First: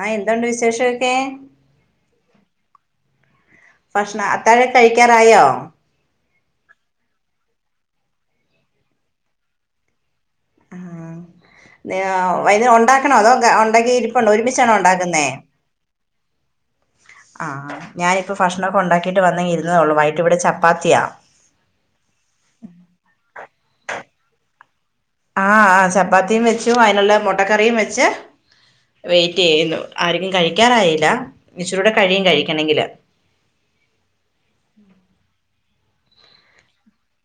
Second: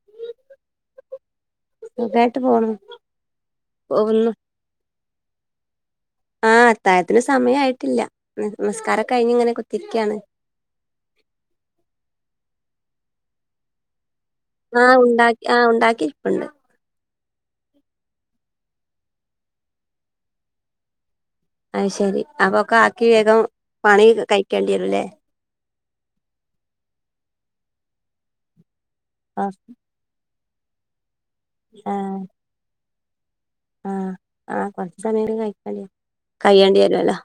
ആഹ് എന്തോണ്ട് വിശേഷമൊക്കെ. സുഖായിട്ട് പോവുന്നു. ‌ ഭക്ഷണ അത്താഴൊക്കെ കഴിക്ക്യാറായോ. ആഹ് അത്തായത്തിന് സമയായിട്ടില്ല ന് ന്സ്കാരൊകഴിഞ്ങ്ങനെ കുത്തിര്ക്ക്യാണ്. അതെയോ വൈന്നേ ഉണ്ടാക്കണോ അതോ ക്ര ഉണ്ടാക്കി ഇരിപ്പണ്ടോ ഒരുമിച്ചാണോ ആഹ് ഉണ്ടാക്കുന്നേ. ഉണ്ടാക്കി ആഹ് ഉണ്ടാക്കിരിപ്പുണ്ട് ആഹ് ഞാനിപ്പൊ ഭക്ഷണൊക്കെണ്ടാക്കിയിട്ട് വന്നേ ഇരുന്നതൊള്ളൂ വൈകിട്ട് ഇവടെ ചപ്പാത്തിയാ. അത് ശെരി അപ്പൊക്കെ ആക്കി വേഗം പണി കഴിക്കേണ്ടി വരുലേ. ആഹ് ആ ചപ്പാത്തിയും വെച്ചു അയിനുള്ള മുട്ടക്കറിയും വെച്ച് ആഹ് വെയ്റ്റെയ്യുന്നു. ആര്ക്കും കഴിക്കാറായില്ല ഇച്ചിരൂടെ കഴിയും കഴിക്കണെങ്കില്. ആഹ് ആഹ് കൊർച്ചന്തേലും കഴിക്കണ്ടി കയ്യേണ്ട്യര്വല്ലോ.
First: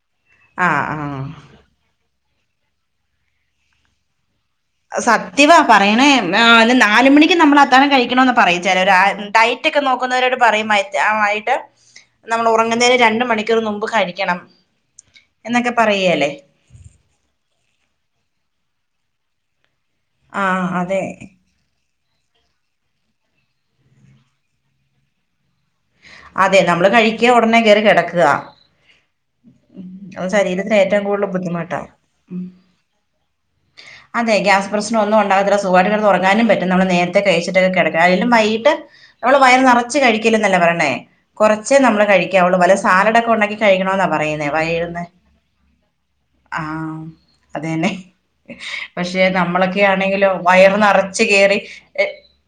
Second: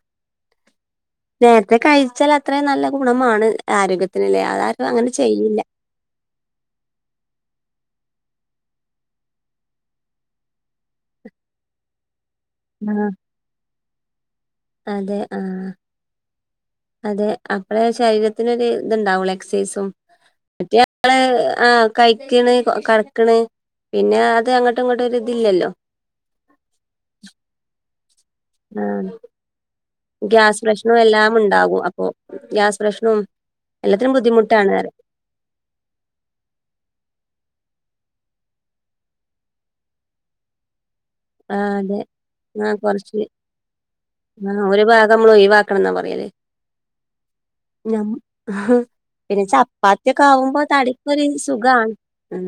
ആഹ് ആഹ്. നേര്ത്തെ കയിച്ചാൽ അത്രയും നല്ല ഗുണമാണ് ആരോഗ്യത്തിന്ലെ അ അ സത്യവാ പ കയ്യ്ണം ഏഹ് അല്ല നാല്മണിക്ക് നമ്മള് അത്താഴം കഴിക്കണമന്ന് പറയും ച്ചാല് ഒരാ ഡയറ്റ്ക്കെ നോക്കുന്നവരോട് പറയുമ ഞ്ഞാ വൈകിട്ട് നമ്മള് ഉറങ്ങുന്നതിന് ആഹ് രണ്ടു മണിക്കൂർ മുമ്പ് കഴിക്കണം. അതെ ആഹ് എന്നൊക്കെ പറയേലേ. അതെ അപ്പഴാ ശരീരത്തിനൊര് ഇത്ണ്ടാവുള്ളു എക്സൈസും ആഹ് മറ്റേ അതെ നമ്മള് ആഹ്. കയ്ക്ക്ണ് കടക്ക്ണ് പിന്നെ അത് അങ്ങോട്ടും ഇങ്ങോട്ടും ഒരിതില്ലല്ലോ അതെ നമ്മള് കഴിക്ക ഒടനെ കേറി കെടക്ക ആഹ് ഗ്യാസ് പ്രശ്നും ഏറ്റവും കൂടുതൽ എല്ലാം ബുദ്ധിമുട്ടാ ഉണ്ടാകും അപ്പൊ ഗ്യാസ് പ്രശ്നും അതെ ഗ്യാസ് പ്രശ്നം ഒന്നും ഉണ്ടാകത്തില്ല സ് സുഖായിട്ട് കെടന്ന് ഒറങ്ങാനും പറ്റും നമ്മള് നേരത്തെ കഴിച്ചിട്ടൊക്കെ കെടക്കണം അതിലും വൈകിട്ട് നമ്മള് വയർ നെറച്ച് കഴിക്കല്ലെന്നല്ലേ പറെണേ ആ കൊർച്ചേ അതെ നമ്മള് കഴിക്കാവുള്ളു ആ വല്ല കൊറച്ച് സാലടൊക്കെ ഉണ്ടാക്കി കഴിക്കണംന്നാ പറയുന്നേ ആ ഒരു വൈകുന്നേ ഭാഗം നമ്മൾ ഒഴിവാക്കണം എന്നാ പറയല് ആഹ് അത് തന്നെ പക്ഷെ പിന്നെ ചപ്പാത്തിയൊക്കെ നമ്മളൊക്കെയാണെങ്കിലോ ആവുമ്പോ വയറ് നറച്ച് തടിക്കൊരു കേറി സുഖാണ് ഉം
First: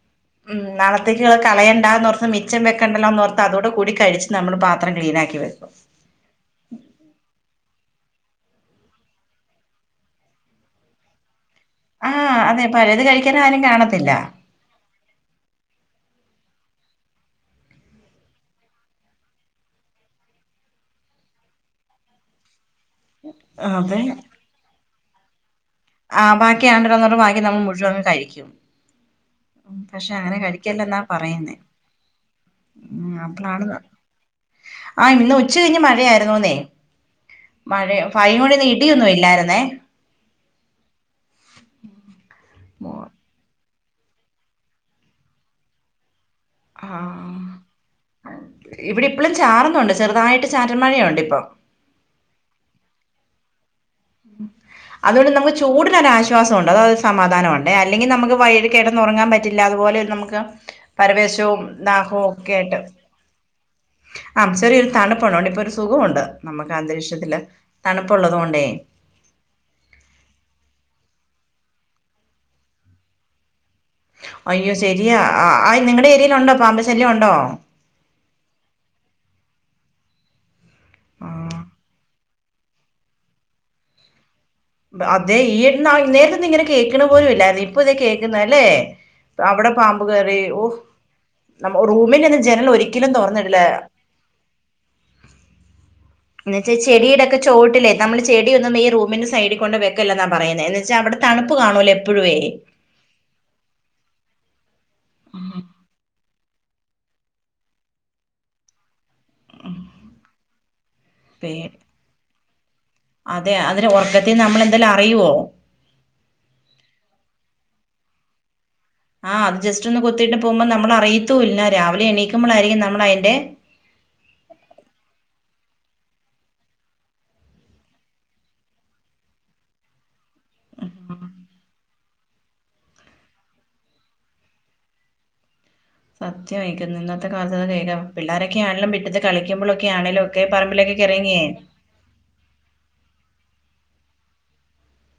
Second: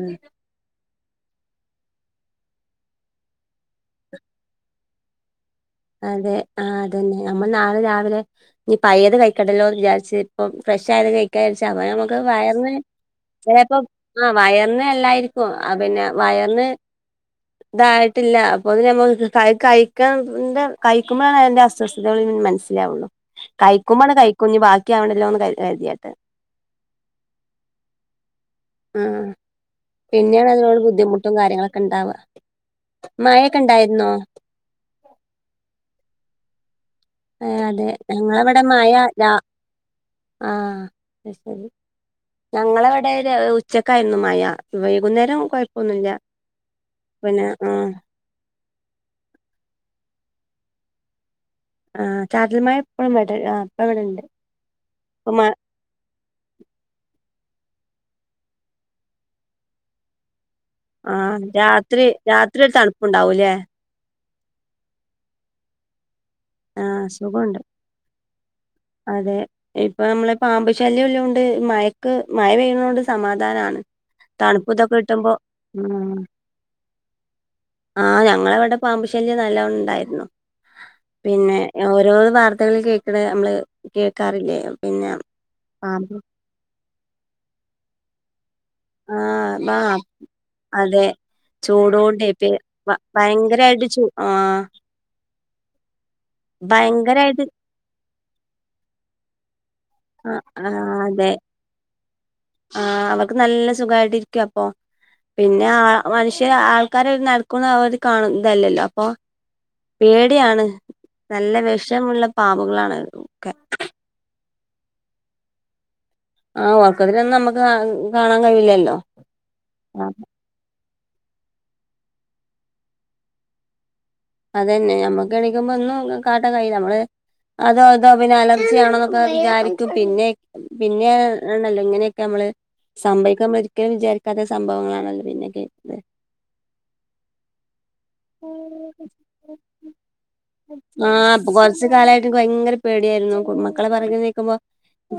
ഉം നാളത്തേക്ക്‌ള്ളത് കളയണ്ടാന്നോർത്ത് മിച്ചം വെക്കണ്ടല്ലോന്നോർ ത്ത് അതോട് കൂടി കഴിച്ച് നമ്മള് പാത്രം ക്ലീനാക്കി വെക്കും അതെ ആഹ് അതെന്നെ നമ്മള് നാളെ രാവിലെ ഇനി പയേത് കയിക്കണ്ടല്ലോന്ന് വിചാരിച്ച് ഇപ്പം ഫ്രഷായത് കഴി ക്കാ ച്ചാ അപ്പമ്മക് ആഹ് അതെ വയർന് പഴയത് കഴിക്കാൻ ആരും ചെലേപ്പൊ കാണത്തില്ല ആഹ് വയർന് അല്ലാ പ്പൊ ആഹ് പിന്നെ വയർന് തായിട്ടില്ല അപ്പോത്തിന് മ്മക്ക്‌ അത് കഴിക്ക [unintelligible] കയിക്കുമ്പളാണ് അയ്ന്റെ അസ്വസ്ഥതകള് മനസ്സിലാവുള്ളൂ അതെ കയിക്കുമ്പണ്ട് കയി ക്കും ഇഞ്ഞി ബാക്കിയാവണ്ടല്ലോന്ന് കര് കര്തിയാണ് ആഹ് ബാക്കി ആണ്ടലോന്ന് പറഞ്ഞ് ബാക്കി നമ്മള് മുഴുവങ്ങ് കഴിക്കും ആഹ് ഉം, പക്ഷെ അങ്ങനെ പിന്നെണ് അതിനോട് കഴിക്കല്ലെന്നാ ബുദ്ധിമുട്ടും പറയുന്നേ കാര്യങ്ങളൊക്കെണ്ടാവ ഉം അപ്പളാണ് മയക്കെണ്ടായിര്ന്നോ ആഹ് ഇന്ന് ഉച്ച കഴിഞ്ഞ് മഴയായിരുന്നുന്നേ ആഹ് അതെ മഴ ഞങ്ങളവിടെ [unintelligible] മഴ ഇടിയൊന്നും രാ ഇല്ലായിരുന്നേ ആഹ് അത് ശെരി ഞങ്ങളവടെ ഒര് ഉച്ച ച്ചക്കായിരുന്നു മയ വൈകുന്നേരം കൊയപ്പൊന്നുല്ല ആഹ് ഇവടെ ഇപ്പളും ചാറുന്നുണ്ട് ചെറുതായിട്ട് ചാറ്റൽ മഴയുണ്ട് ഇപ്പൊ ആഹ് ചാറ്റൽ മഴ എപ്പഴും ഇവടെ ആഹ് ഇവിടെണ്ട് ഉം ഇപ്പ അതോണ്ട് മഴ നമുക്ക് ചൂടിനൊരാശ്വാ ശ്വാസോണ്ട് അത് ഒരു സമാധാന ഒണ്ടേ അല്ലെങ്കി നമുക്ക് വയ്കിട്ട് കെടന്നൊറങ്ങാൻ പറ്റില്ല അതുപോലെ നമ്മക്ക് ആഹ് രാത്രി രാത്രി ഒര് തണുപ്പ്ണ്ടാവും ലെ ആഹ് ചെറിയൊരു തണുപ്പ്ള്ളോ ണ്ട് ഇപ്പൊ ഒരു സുഖോണ്ട് നമുക്ക് ആഹ് അന്തരീക്ഷത്തില് സുഖമുണ്ട് തണുപ്പ്ള്ളതോണ്ടേ അതെ ഇപ്പൊ നമ്മള് പാമ്പ് ശല്യല്ലോണ്ട് മയക്ക് മയ പെയ്യ്ണോണ്ട് സമാധാനാണ് തണുപ്പ് അയ്യോ ഇതൊക്കെ ശെരിയാ കിട്ടുമ്പോ ആഹ് ആയ് നിങ്ങടെ ഏരിയേല്ണ്ടോ പാമ്പ് ശല്യം ഒണ്ടോ ആഹ് ഞങ്ങളവടെ പാമ്പ് ശല്യം നല്ലോം ഉണ്ടായിര്ന്നു പിന്നെ ആ ഓരോന്ന് വാർ ത്തകളിൽ കേക്ക്‌ണെ നമ്മള് കേക്കാറില്ലേ അതേ ഈ [unintelligible] ഇന്നേരത്തൊന്നും ഇങ്ങനെ കേക്ക്‌ണ പോലും ഇല്ലാര്ന്നു ഇപ്പൊ ഇതേ കേക്ക്ന്ന് അല്ലേ ആഹ് അവടെ ബാ പാമ്പ് കേറി ഓഹ് അതെ നമ്മ ചൂടോണ്ടേ റൂമിന്റെ ഒന്നും പെ ജനല് ഒരിക്കലും തൊറന്നിട്ല്ല ഭയങ്കരായിട്ട് ചൂ ആഹ് എന്ന് വെച്ചാ ചെടീടൊക്കെ ഭയങ്കരായിട്ട് ചോട്ടിലേ നമ്മള് ചെടിയൊന്നും ഈ റൂമിന്റെ സൈഡിക്കൊണ്ട് വെക്ക ക്കല്ലാന്നാ ആഹ് പറയുന്നെ എന്ന് ആഹ് വെച്ചാ അവടെ അതെ തണുപ്പ് കാണൂല്ലേ എപ്പഴുയ്‌ ആഹ് അവർക്ക് നല്ല സുഖായിട്ട് ഇരിക്കപ്പം പിന്നെ ആ മനുഷ്യന് ആൾ ക്കാരെ ഒരു നെൽക്കും [unintelligible] ഇതല്ലല്ലപ്പൊ പേടിയാണ് നല്ല പേടി വെഷമുള്ള പാമ്പുകളാണ് ഒക്കെ ത്തിയ നമ്മള് എന്തേലും അറിയോ ആഹ് ഒർക്കത്തിലൊന്നും നമ്മക്ക് കാ കാണാ കഴിയില്ലല്ലോ ആഹ് അത് ജസ്റ്റ്‌ ഒന്ന് കൊത്തീട്ട് പോവുമ്പൊ നമ്മള് അറിയത്തുംല്ല രാവിലെ എണീക്കുമ്പളായിരിക്കും നമ്മള് അയിന്റെ അതന്നെ ഞമ്മക്ക് എണീക്കുമ്പൊ ഒന്നും കാട്ടാ കയ്യൂല ഞമ്മള് അതോ ഇതോ പിന്നെ അലർജി ആണോന്നൊക്കെ വിചാരിക്കും പിന്നെ പിന്നെ ആണല്ലോ ഇങ്ങനെയൊക്കെ യമ്മള് സംഭവിക്കാ ഒരിക്കലും വിചാരിക്കാത്ത സംഭവങ്ങളാണല്ലോ പിന്നെ കേ സത്യം ആയിട്ടും ഇന്നത്തെ കാലത്ത് [unintelligible] പിള്ളോരൊക്കെ ആണെങ്കിലും മുറ്റത്ത് കളിക്കുമ്പോഴൊക്കെ ആണേലൊക്കെ പറമ്പിലൊക്കെ കേറി ഇറങ്ങിയേ കുറച്ച് കാലമായിട്ടും ഭയങ്കര പേടിയായിരുന്നു മക്കള് പറഞ്ഞ് അയക്കുമ്പോൾ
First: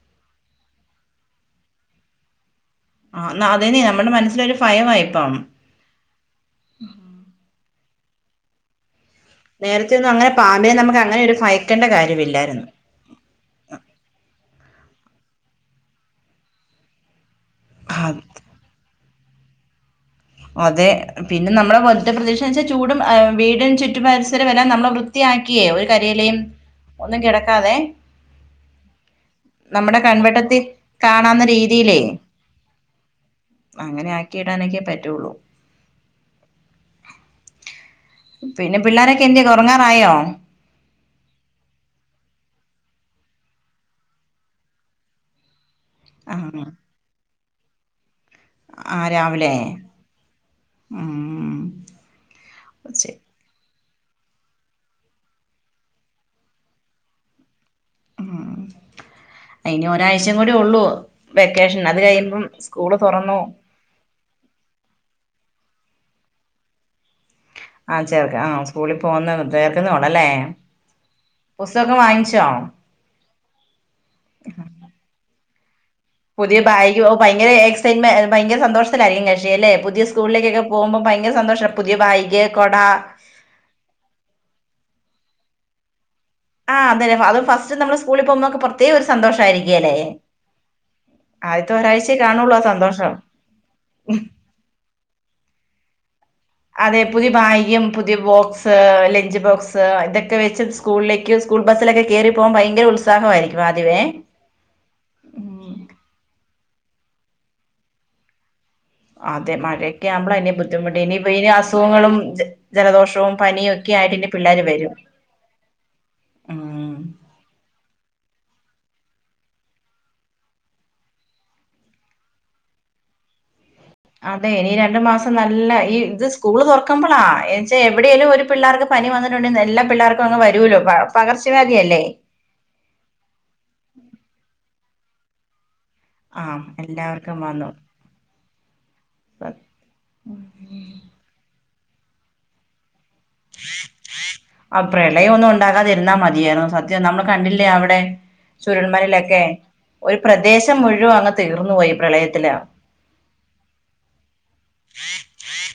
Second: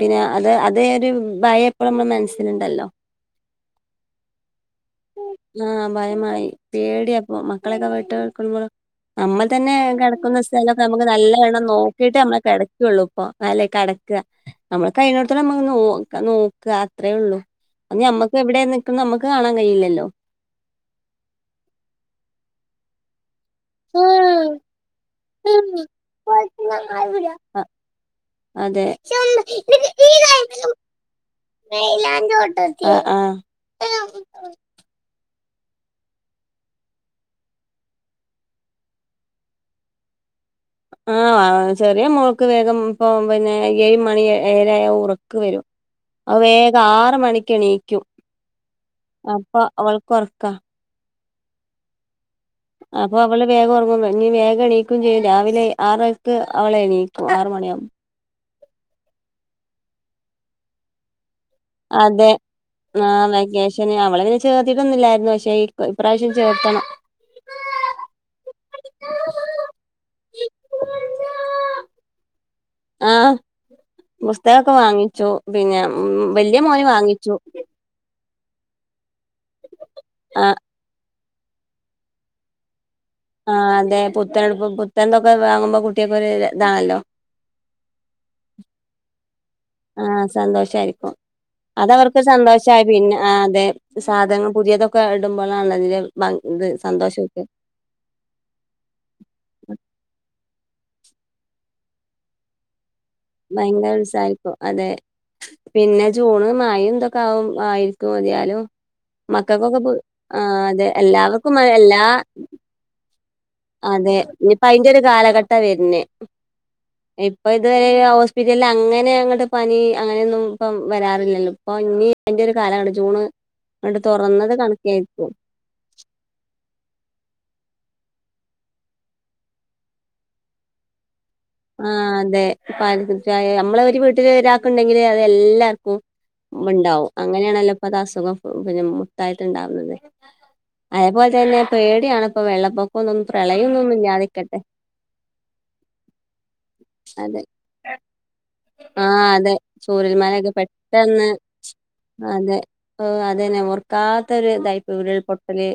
പിന്നെ അത് അതൊരു ഭയം എപ്പോഴും നമ്മുടെ മനസ്സിലുണ്ടല്ലോ ആ എന്നാ അതന്നെ നമ്മുടെ മനസ്സിലൊരു ഭയമായിപ്പം ആഹ് ഭയമായി പേടിയാ ഇപ്പോ മക്കളൊക്കെ വിട്ട് നിൽക്കുമ്പോൾ നമ്മൾ തന്നെ നേരത്തെ ഒന്നും അങ്ങനെ കെടക്കുന്ന സ്ഥലം പാമ്പിനെ ഒക്കെ നമുക്ക് അങ്ങനെ ഒരു നല്ലവണ്ണം ഭയക്കേണ്ട നോക്കീട്ട് നമ്മള് കെട കാര്യമില്ലായിരുന്നു ള്ളൂ ഇപ്പൊ അല്ലെ കിടക്കുക നമ്മള് കഴിയിന്നേടത്തോളം നമ്മൾ നോ നോക്കുക അത്രയേ ഉള്ളൂ അത് ഞമ്മക്ക് ഇവിടെ നിക്കുന്ന നമ്മക്ക് കാണാൻ കഴയില്ലല്ലോ അതെ പിന്നെ നമ്മളെ ഒറ്റ പ്രതീക്ഷ എന്നു വെച്ചാൽ ചൂടും വീട് ചുറ്റുപരിസരമെല്ലാം നമ്മള് വൃത്തിയാക്കിയും ഒരു കരയിലയും ഒന്നും കിടക്കാതെ അതെ നമ്മുടെ കൺവെട്ടത്തിൽ കാണാവുന്ന രീതിയിലേ ആഹ് ആഹ് അങ്ങനെ ആക്കിയിടാനൊക്കെ പറ്റുള്ളൂ പിന്നെ പിള്ളാരൊക്കെ എന്തിയേ ഉറങ്ങാറായോ ആഹ് ചെറിയ മോൾക്ക് വേഗം ഇപ്പം പിന്നെ ഏഴ് മണി ഏഴര ആയ ഉറക്ക് വരും അത് ആഹ് വേഗം ആറ് മണിക്ക് എണീക്കും ആഹ് രാവിലെ അപ്പൊ അവൾക്ക് ഉറക്കാ ഉം ഉം അപ്പൊ ശരി അവള് വേഗം ഉറങ്ങും പിന്നെ വേഗംണീക്കയും ചെയ്യും രാവിലെ ആറരക്ക് അവളെണീക്കും ആറു മണിയാവുമ്പോ ഉം ഇനി ഒരാഴ്ചയും കൂടി ഉള്ളൂ വെക്കേഷൻ അത് കഴിയുമ്പം സ്കൂള് തുറന്നു പക്ഷെ അവളെ പിന്നെ ചേർത്തിട്ടൊന്നില്ലായിരുന്നു പക്ഷെ ഇപ്രാവശ്യം ചേർത്തണം ആ ചേർക്ക ആ സ്കൂളിൽ പോന്ന് ചേർക്കുന്നുള്ളൂ അല്ലേ പുസ്തകം ഒക്കെ വാങ്ങിച്ചോ ആഹ് പുസ്തകമൊക്കെ വാങ്ങിച്ചു പിന്നെ വലിയ മോന് വാങ്ങിച്ചു പിന്നെ ഭയങ്കര സന്തോഷത്തിലായിരിക്കും കക്ഷി അല്ലെ പുതിയ ആ സ്കൂളിലേക്കൊക്കെ പോകുമ്പോൾ ഭയങ്കര സന്തോഷം പുതിയ ബാഗ് കൊട ആഹ് അതെ പുത്തനുടുപ്പും പുത്തൻൊക്കെ വാങ്ങുമ്പോ കുട്ടിയ്ക്ക് ഒരു ആ അത് ഫസ്റ്റ് നമ്മൾ സ്കൂളിൽ പോകുമ്പോക്കെ പ്രത്യേക ഒരു സന്തോഷായിരിക്കുവല്ലേ ആഹ് സന്തോഷം ആയിരിക്കും ആദ്യത്തെ അത് ഒരാഴ്ചയെ അവർക്ക് കാണുള്ളൂ ആ സന്തോഷമായി സന്തോഷം പിന്നെ ആഹ് അതെ സാധനങ്ങൾ പുതിയതൊക്കെ ഇടുമ്പോൾ ആണല്ലേ ഭം ഇത് അതെ പുതിയ സന്തോഷൊക്കെ ബായ്ഗും പു പുതിയ ബോക്സ് ലഞ്ച് ബോക്സ് ഇതൊക്കെ വെച്ച് സ്കൂളിലേക്ക് സ്കൂൾ ബസ്സിലൊക്കെ കേറി പോകാൻ ഭയങ്കര ഉത്സാ ഭയങ്കര ഉത്സാഹം ഇപ്പം അതെ പിന്നെ ജൂണിൽ മഴ ഇതൊക്കെ ആകും ആയിരിക്കും മതിയാലും അതെ മക്കൾക്കൊക്കെ പു മഴയൊക്കെ ആവുമ്പളാ ഇനി ആഹ് അതെ ബുദ്ധിമുട്ട് ഇനിയിപ്പ ഇനി എല്ലാവർക്കും മയ എല്ലാ അസുഖങ്ങളും ജ- ജലദോഷവും പനിയും ഒക്കെ ആയിട്ട് അതെ ഇനി പിള്ളേര് ഇനിയിപ്പം അയിന്റെ വരും ഒരു കാലഘട്ട വരുന്നെ. ഉം. ഇപ്പൊ ഇതുവരെ ഹോസ്പിറ്റലിൽ അങ്ങനെ അങ്ങോട്ട് പനി അങ്ങനെയൊന്നും ഇപ്പം വരാറില്ലല്ലോ ഇപ്പൊ ഇനി അതിന്റെ ഒരു കാലാണ് ജൂണ് അങ്ങട്ട് അതെ തുറന്നത് ഇനി രണ്ടു കണക്കായിരിക്കും മാസം നല്ല ഈ ഇത് സ്കൂള് തുറക്ക്മ്പളാ എന്ന് വെച്ചാൽ എവിടെയേലും ഒരു പിള്ളേർക്ക് പനി വന്നിട്ടുണ്ടെങ്കിൽ എല്ലാ പിള്ളേർക്കും അങ് വരുവല്ലോ പ പകർച്ച വ്യാധി ആഹ് അതെ പ നമ്മള ഒരു വീട്ടിൽ ഒരാക്കുണ്ടെങ്കില് അത് എല്ലാർക്കും ആഹ് ഉണ്ടാവും എല്ലാവർക്കും വന്നു അങ്ങനെയാണല്ലോ ഇപ്പൊ അത് അസുഖം പിന്നെ മൊത്തായിട്ടുണ്ടാവുന്നത് അതേപോലെ തന്നെ പേടിയാണിപ്പോ വെള്ളപ്പൊക്കൊന്നും പ്രളയം ഒന്നും ഇല്ലാതിരിക്കട്ടെ ആ പ്രളയം ഒന്നും ഉണ്ടകാതിരുന്നാ മതിയായിരുന്നു. സത്യം നമ്മള് അതെ കണ്ടില്ലേ അവിടെ ആ ചൂരൽമലേലൊക്കെ അതെ ഒരു ചൂരൽമലയൊക്കെ പ്രദേശം മുഴുവൻ അങ്ങ് തീർന്നു പോയി പ്രളയത്തില്. ഓഹ് അതന്നെ ഓർക്കാത്ത ഒരു ഇതായിപ്പോയി ഉരുൾപൊട്ടല്.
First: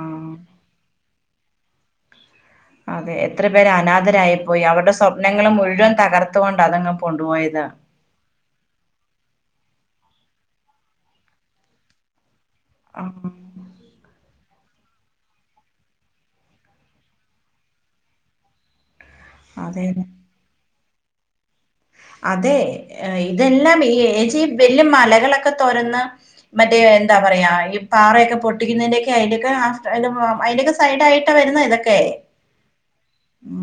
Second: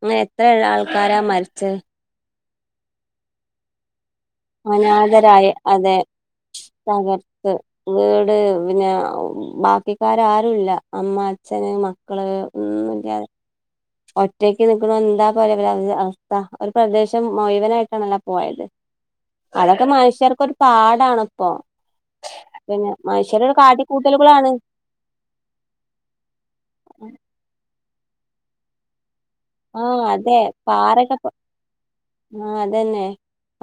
അങ്ങനെ എത്ര ആൾക്കാരാ മരിച്ചത് അതെ എത്ര പേര് അനാഥരായി പോയി അവര്ടെ സ്വപ്നങ്ങൾ അനാഥരായ അതെ മുഴുവൻ തകർത്ത് കൊണ്ട് അതങ്ങ് തകർത്ത് കൊണ്ടുപോയത് വീട് പിന്നേ ബാക്കിക്കാര് ആരുല്ല അമ്മ അച്ഛന് മക്കള് ആഹ് ഒറ്റയ്ക്ക് നിക്ക്ണു എന്താ പോലെ ഒരവസ്ഥ ഒര് പ്രദേശം മുഴുവനായിട്ടാണല്ലാ പോയത് അതൊക്കെ അതെന്നെ മനുഷ്യർക്കൊര് പാഠണ്പ്പൊ അതേ ഏഹ് ഇതെല്ലാം ഈ കാട്ടിക്കൂട്ടലുകളാണ് [unintelligible] ല് മലകളൊക്കെ തൊരന്ന് മറ്റേ എന്താ പറയാ ഈ പാറയൊക്കെ പൊട്ടിക്കുന്നേന്റെ ക്കെ അയിന്റെക്കെ ആഹ് സൈഡ് അതെ അയിന്റെക്കെ പാറൊക്കെ സൈഡായിട്ടാ വര്ന്ന് ഇതൊക്കെ ആഹ് അതന്നെ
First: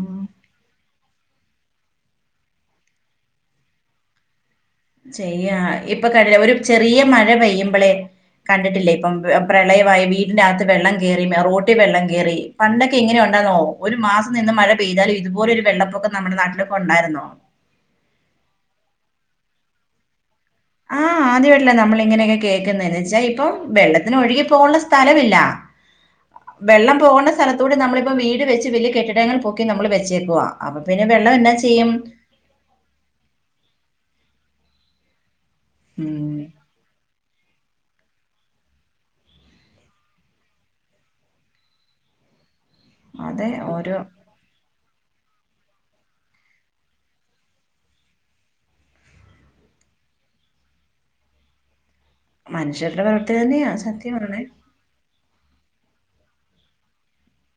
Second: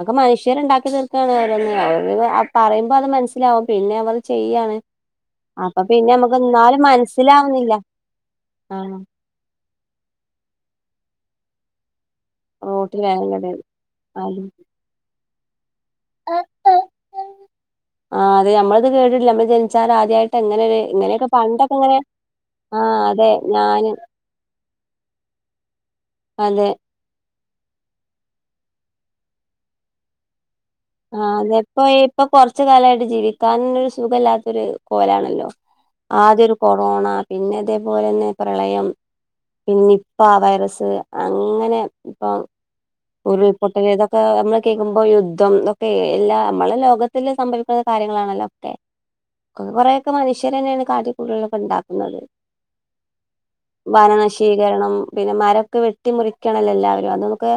ഒക്കെ മനുഷ്യര്ണ്ടാക്കി തീർക്കാണ് ഓരോന്ന് അവര് പറയുമ്പോ അത് മനസ്സിലാവും പിന്നെ അവര് ചെയ്യാണ് ചെയ്യാ അപ്പൊ ഇപ്പൊ പിന്നെ നമുക്ക് കണ്ടിലേ ഒരു എന്നാലും ചെറിയ മഴ മനസ്സിലാവുന്നില്ല പെയ്യുമ്പളേ കണ്ട്ട്ട്ല്ലേ ആഹ് ഇപ്പം പ്രളയമായി വീടിനകത്ത് വെള്ളം കേറി റോട്ടി വെള്ളം കേറി പണ്ടൊക്കെ റോട്ടിൽ ഇങ്ങനെ വേഗം കിടന്ന് ഉണ്ടാന്നോ ഒരു മാസം അത് നിന്ന് മഴ പെയ്താലും ഇത്പോലൊര് വെള്ളപ്പൊക്കം നമ്മടെ നാട്ടിലൊക്കെ ഒണ്ടായിരുന്നോ ആഹ് അതെ ഞമ്മള്ത് കേട്ട്ട്ടില്ല മ്മള് ജനിച്ചാലാദ്യാ ആഹ് ആദ്യമായ്ട്ടല്ലേ നമ്മൾ ഇങ്ങനെക്കെ ആഹ് കേക്ക്ന്നത്ച്ചാ അതെ ഇപ്പൊ ഞാനും വെള്ളത്തിന് ഒഴുകി പോവാള്ള സ് സ്ഥലമില്ല അതെ വെള്ളം പോണ സ്ഥലത്തൂടേ നമ്മളിപ്പോ വീട് വെച്ച് വല്ല്യ കെട്ടിടങ്ങൾ പൊക്കി നമ്മള് വെച്ചേക്കുവാ അപ്പൊ പിന്നെ വെള്ളം എന്നാ ചെയ്യും കൊറച്ച് കാലായിട്ട് ജീവിക്കാനന്നൊര് സുഖല്ലാത്തൊര് കോലാണല്ലോ ഉം ആദ്യൊരു കൊറോണ പിന്നെ ഇതേപോലെന്നെ പ്രളയം നിപ്പാ വൈറസ് അങ്ങനെ ഇപ്പം അതെ ഉരുൾ പൊട്ടല് ഓരോ ഇതൊക്കെ അന്ന് കേക്ക്മ്പോ യുദ്ധം ഏഹ് എല്ലാ മ്മളെ ലോകത്തില് സംഭവിക്കുന്ന കാര്യങ്ങളാണല്ലോ ഒക്കെ കൊ കൊറേ ഒക്കെ മനുഷ്യരന്നേണ് കാട്ടിക്കൂട്ടലേളൊക്കെ ഇണ്ടാക്കുന്നത് മനുഷ്യര്ടെ പ്രവൃത്തി തന്നെയാ സത്യ പറയ്ണെ കാരണം പിന്നെ മരൊക്കെ വെട്ടി മുറിക്കാണല്ലോ എല്ലാവരും അത് നൊക്കേ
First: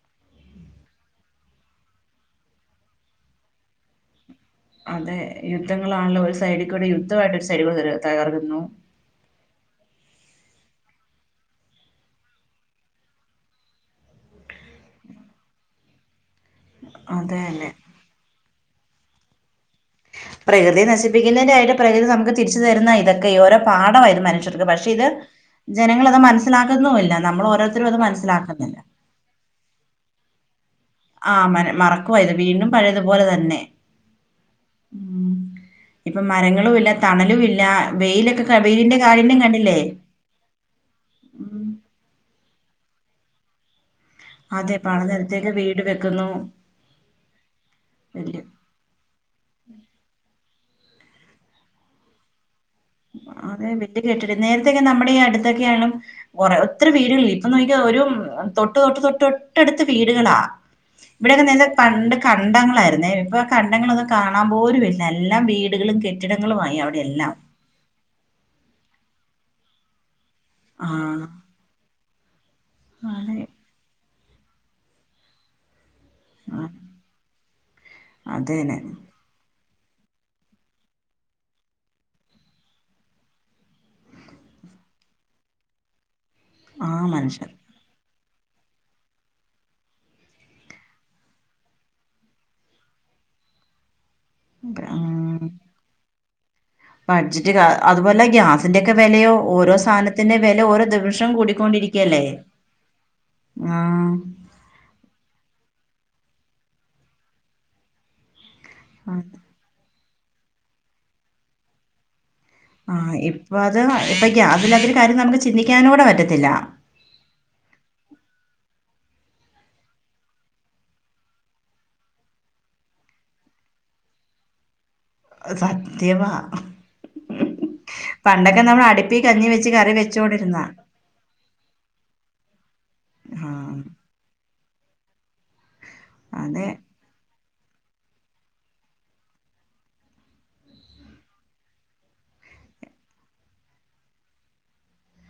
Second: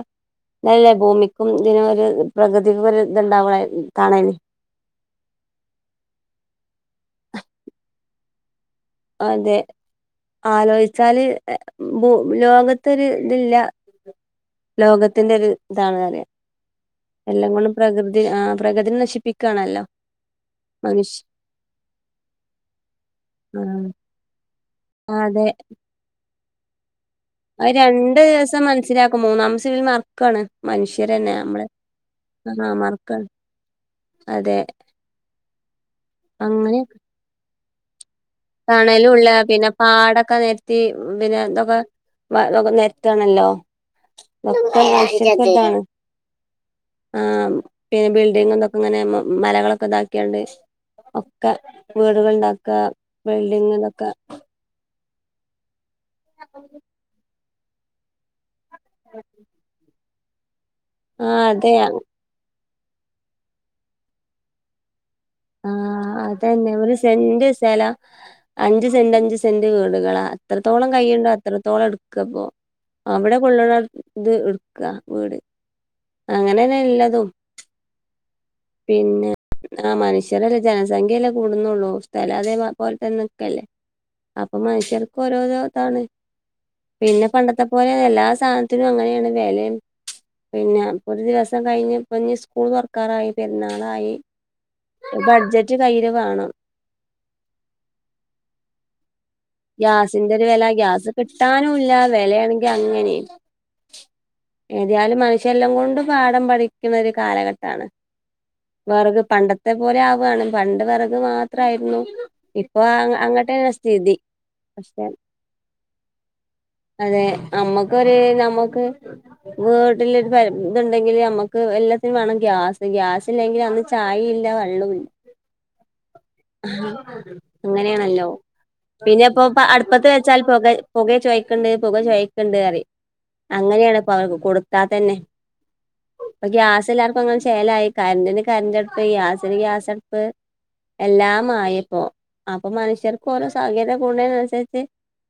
അല്ലേ ഭൂമിക്കും ഇതിനും ഒര് പ്രകൃതിക്കൊക്കൊര് ഇത്ണ്ടാവാ തണല് അതേ യുദ്ധങ്ങളാണല്ലോ ഒര് സൈഡിക്കൂടെ യുദ്ധമായിട്ട് ഒരു സൈഡ്ക്കൂടെ തകർക്ക്ന്നു അതെ ആലോയ്ച്ചാല് എ ഭൂ ലോകത്തൊര് ഇത് ല്ല ലോകത്തിന്റെ ഒര് ഇതാണ് അറ്യാ അതെ എല്ലം തന്നെ കൊണ്ടും പ്രകൃതി ആഹ് പ്രകൃതിനെ നശിപ്പിക്കാണല്ലോ പ്രകൃതിയെ നശിപ്പിക്കുന്നതിന്റെയായിട്ട് പ്രകൃതി നമുക്ക് തിരിച്ച് തരുന്ന ഇതൊക്കേ ഓരോ ആ പാഠമായിര്ന്ന് മനുഷ്യർക്ക് പ ക്ഷേ ഇത് അതെ ജനങ്ങളത് മനസ്സിലാക്ക്ന്നു ഇല്ല അത് രണ്ട് ദിവസം മനസ്സിലാക്കും മൂന്നാംസം ഇവര് മറക്കാണ് മനുഷ്യ ആഹ് മന മറക്കുവായിത് വീണ്ടും പഴേത്പോലെ മറക്കാണ് തന്നെ അതെ ഉം ഇപ്പം മരങ്ങളും അങ്ങനെ ഇല്ല തണലും ഇല്ല വെയിലൊക്കെ ക- വെയിലിന്റെ തണലും ഇള്ളാ കാഠിന്യം പിന്നെ കണ്ടില്ലേ പാടൊക്കെ നെര ത്തി പിന്നെ ഉം. തൊക്കെ വ തൊക്കെ നെര്ത്താണല്ലോ അതെ ഒക്കെ പല നിരത്തേക്ക് നശിപ്പിക്കാണ് വീട് വെക്കുന്നു ആഹ് പിന്നെ വല്യ ബിൽഡിംഗും തൊക്കെങ്ങനെ മ മലകളൊക്കെ ഇതാക്ക്യാണ്ട് ഒക്കെ വീട്കള്ണ്ടാക്കാ അതെ വല്ല്യ കെട്ടിട നേരത്തൊക്കെ നമ്മടെ ഈ അട്ത്തെക്കെയായാലും കൊറേ ഒത്തിരി വീട്കളില്ല ഇ പ്പനോയ്ക്കോ ഒരും തൊട്ട് തൊട്ട് തൊട്ട് തൊട്ടട്ത്ത് വീടുകളാ ആ ഇവ്ടെക്കെ നല്ല അതെ പണ്ട് കണ്ടങ്ങളായിരുന്നേ ഇപ്പൊ കണ്ടങ്ങളൊന്നും കാണാൻ പോലുവി നെല്ലം ആ വീട്കളും അതന്നെ കെട്ടിടങ്ങളുവായി ഒരു അവിടെയെല്ലാം സെന്റ് സ്ഥലം അഞ്ച് സെന്റ് അഞ്ച് സെന്റ് വീട്കളാ എത്രത്തോളം ആഹ് കയ്യ്ണ്ടോ അ ത്രത്തോളം എട്ക്കാപ്പോ അവിടെ അതെ കൊള്ള്ണ ത് ഇട്ക്കാ വീട് ആഹ് അങ്ങനെന്നെ എല്ലതും അതന്നെ പിന്നെ ആഹ് മനുഷ്യ രല്ലേ ജനസംഖ്യല്ലേ കൂടുന്നൊള്ളൂ സ്ഥലം അതേ പോ പോൽതന്നെ നിക്കല്ലേ അപ്പൊ മനുഷ്യർക്ക് ഓരോരോ താണ് ആഹ് പിന്നെ മനുഷ്യർ പണ്ടത്തെ പോലെയല്ല എല്ലാ സാനത്തിനും അങ്ങനെയാണ് വെലയും പിന്നെ പ്പൊ ഒരു ദിവസം കഴിഞ്ഞ് ഇപ്പ ഇഞ് സ്കൂൾ തൊർക്കാറായി പെര്ന്നാളായി ഉം തെ ആഹ് ബഡ്ജറ്റ് കയ്യില് വേണം ബഡ്ജിറ്റ് ക അത്പോലെ ഗ്യാസിന്റെയൊക്കെ വെലയോ ഓരോ ഗ്യാസിന്റെ സാനത്തിന്റെ ഒരു വില ഓരോ ഗ്യാസ് ദിവഷം കിട്ടാനും ഇല്ല കൂടിക്കൊണ്ടിരിക്കല്ലേ വിലയാണെങ്കി ആഹ് ഏത്യാലും മനുഷ്യരെല്ലാം കൊണ്ടും പാഠം പഠിക്കുന്ന ഒരു കാലഘട്ടാണ് വെറക് ആഹ് പണ്ടത്തെ പോലെ ആവ്വാണ് പണ്ട് വെറക് മാത്രായിരുന്നു ഇ ആഹ് ഇപ്പ അത് ഇപ്പ ഈ ഗ്യാസ് ഇല്ലാത്തൊര് പക്ഷെ കാര്യം നമുക്ക് ചിന്തിക്ക്യാനുകൂടെ പറ്റത്തില്ല അതെ നമ്മക്കൊര് ഞമ്മക്ക് വീട്ട്ലൊര് പ ഇത്ണ്ടെങ്കില് നമ്മക്ക് എല്ലാത്തിനും വേണം ഗ്യാസ് ഗ്യാസ് സില്ലെങ്കില് അന്ന് ചായിം ഇല്ല വെള്ളവും ഇല്ല സത്യവാ അഹ് അങ്ങനേണല്ലോ പണ്ടൊക്കെ നമ്മൾ അടുപ്പി പിന്നെ അപ്പൊ കഞ്ഞി ഇപ്പ വെച്ച് കറി അട്പ്പത്ത് വെച്ചാൽ വെച്ചോണ്ടിരുന്നാ പൊക പുകെ ചോയ്ക്കണ്ട് പുക ചൊയക്ക്ണ്ട് പറയും ആ അങ്ങനെയാണ് ഇപ്പൊ അവർക്ക് കൊടുത്താ തന്നെ ഇപ്പൊ അതെ ഗ്യാസ് എല്ലാർ ക്കും അങ്ങനെ ചേലായി കര്ന്റിന് കര്ന്റ് അട്പ്പ് ഗ്യാസിന് ഗ്യാസ് അട്പ്പ് എല്ലാംമായി ആപ്പൊ അപ്പൊ മനുഷ്യർക്ക് ഓരോ സൗകര്യം കൂട്ണേന് അനുസരിച്ച്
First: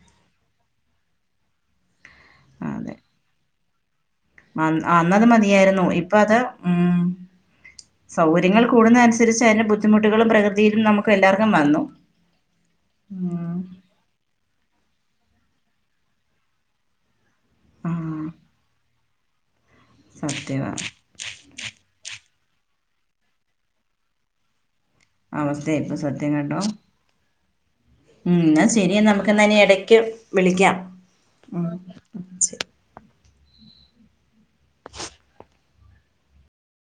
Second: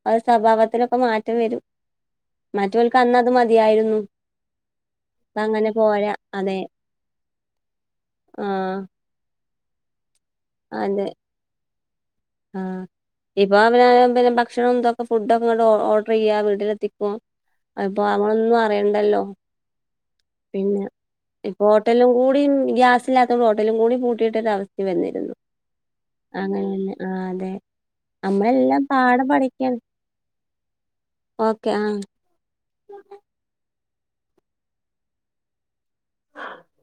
ഓരെ സ്വഭാവത്തിലൊക്കെ മാറ്റം വെരും അതെ മറ്റോൽക്ക് അന്ന്അത് മതിയായിരുന്നു അന്ന് അന്നത് ഇപ്പ അങ്ങനെ മതിയായിരുന്നു ഇപ്പ പോരാ അത് അതെ ഉം സൗകര്യങ്ങൾ ആഹ് കൂടുന്നതനുസരിച്ച് അതിന്റെ ബുദ്ധിമുട്ടുകളും പ്രകൃ അതെ ആഹ് ഇപ്പൊ ഉം അവര് പിന്നെ ഭക്ഷണം എന്തൊക്കെ ഫുഡ് ഒക്കെ ഇങ്ങോട്ട് ഓർഡർ ചെയ്യുക വീട്ടിലെത്തിക്കും ആ അപ്പോ നമ്മളൊന്നും അറിയണ്ടല്ലോ സത്യവാ പിന്നെ ഇപ്പൊ ഹോട്ടലിലും കൂടിയും ഗ്യാസില്ലാത്തതുകൊണ്ട് ഹോട്ടലും കൂടി പൂട്ടിയിട്ടൊരു അവസ്ഥ വന്നിരുന്നു അവസ്ഥയാ ഇപ്പോൾ സ അങ്ങനെ തന്നെ ആഹ് അതെ ഉം എന്ന നമ്മളെല്ലാം ശരി പാടെ നമുക്ക് എന്ന പഠിക്കാണ് ഇടക്ക് വിളിക്കാം ഓക്കെ ആഹ് [inaudible]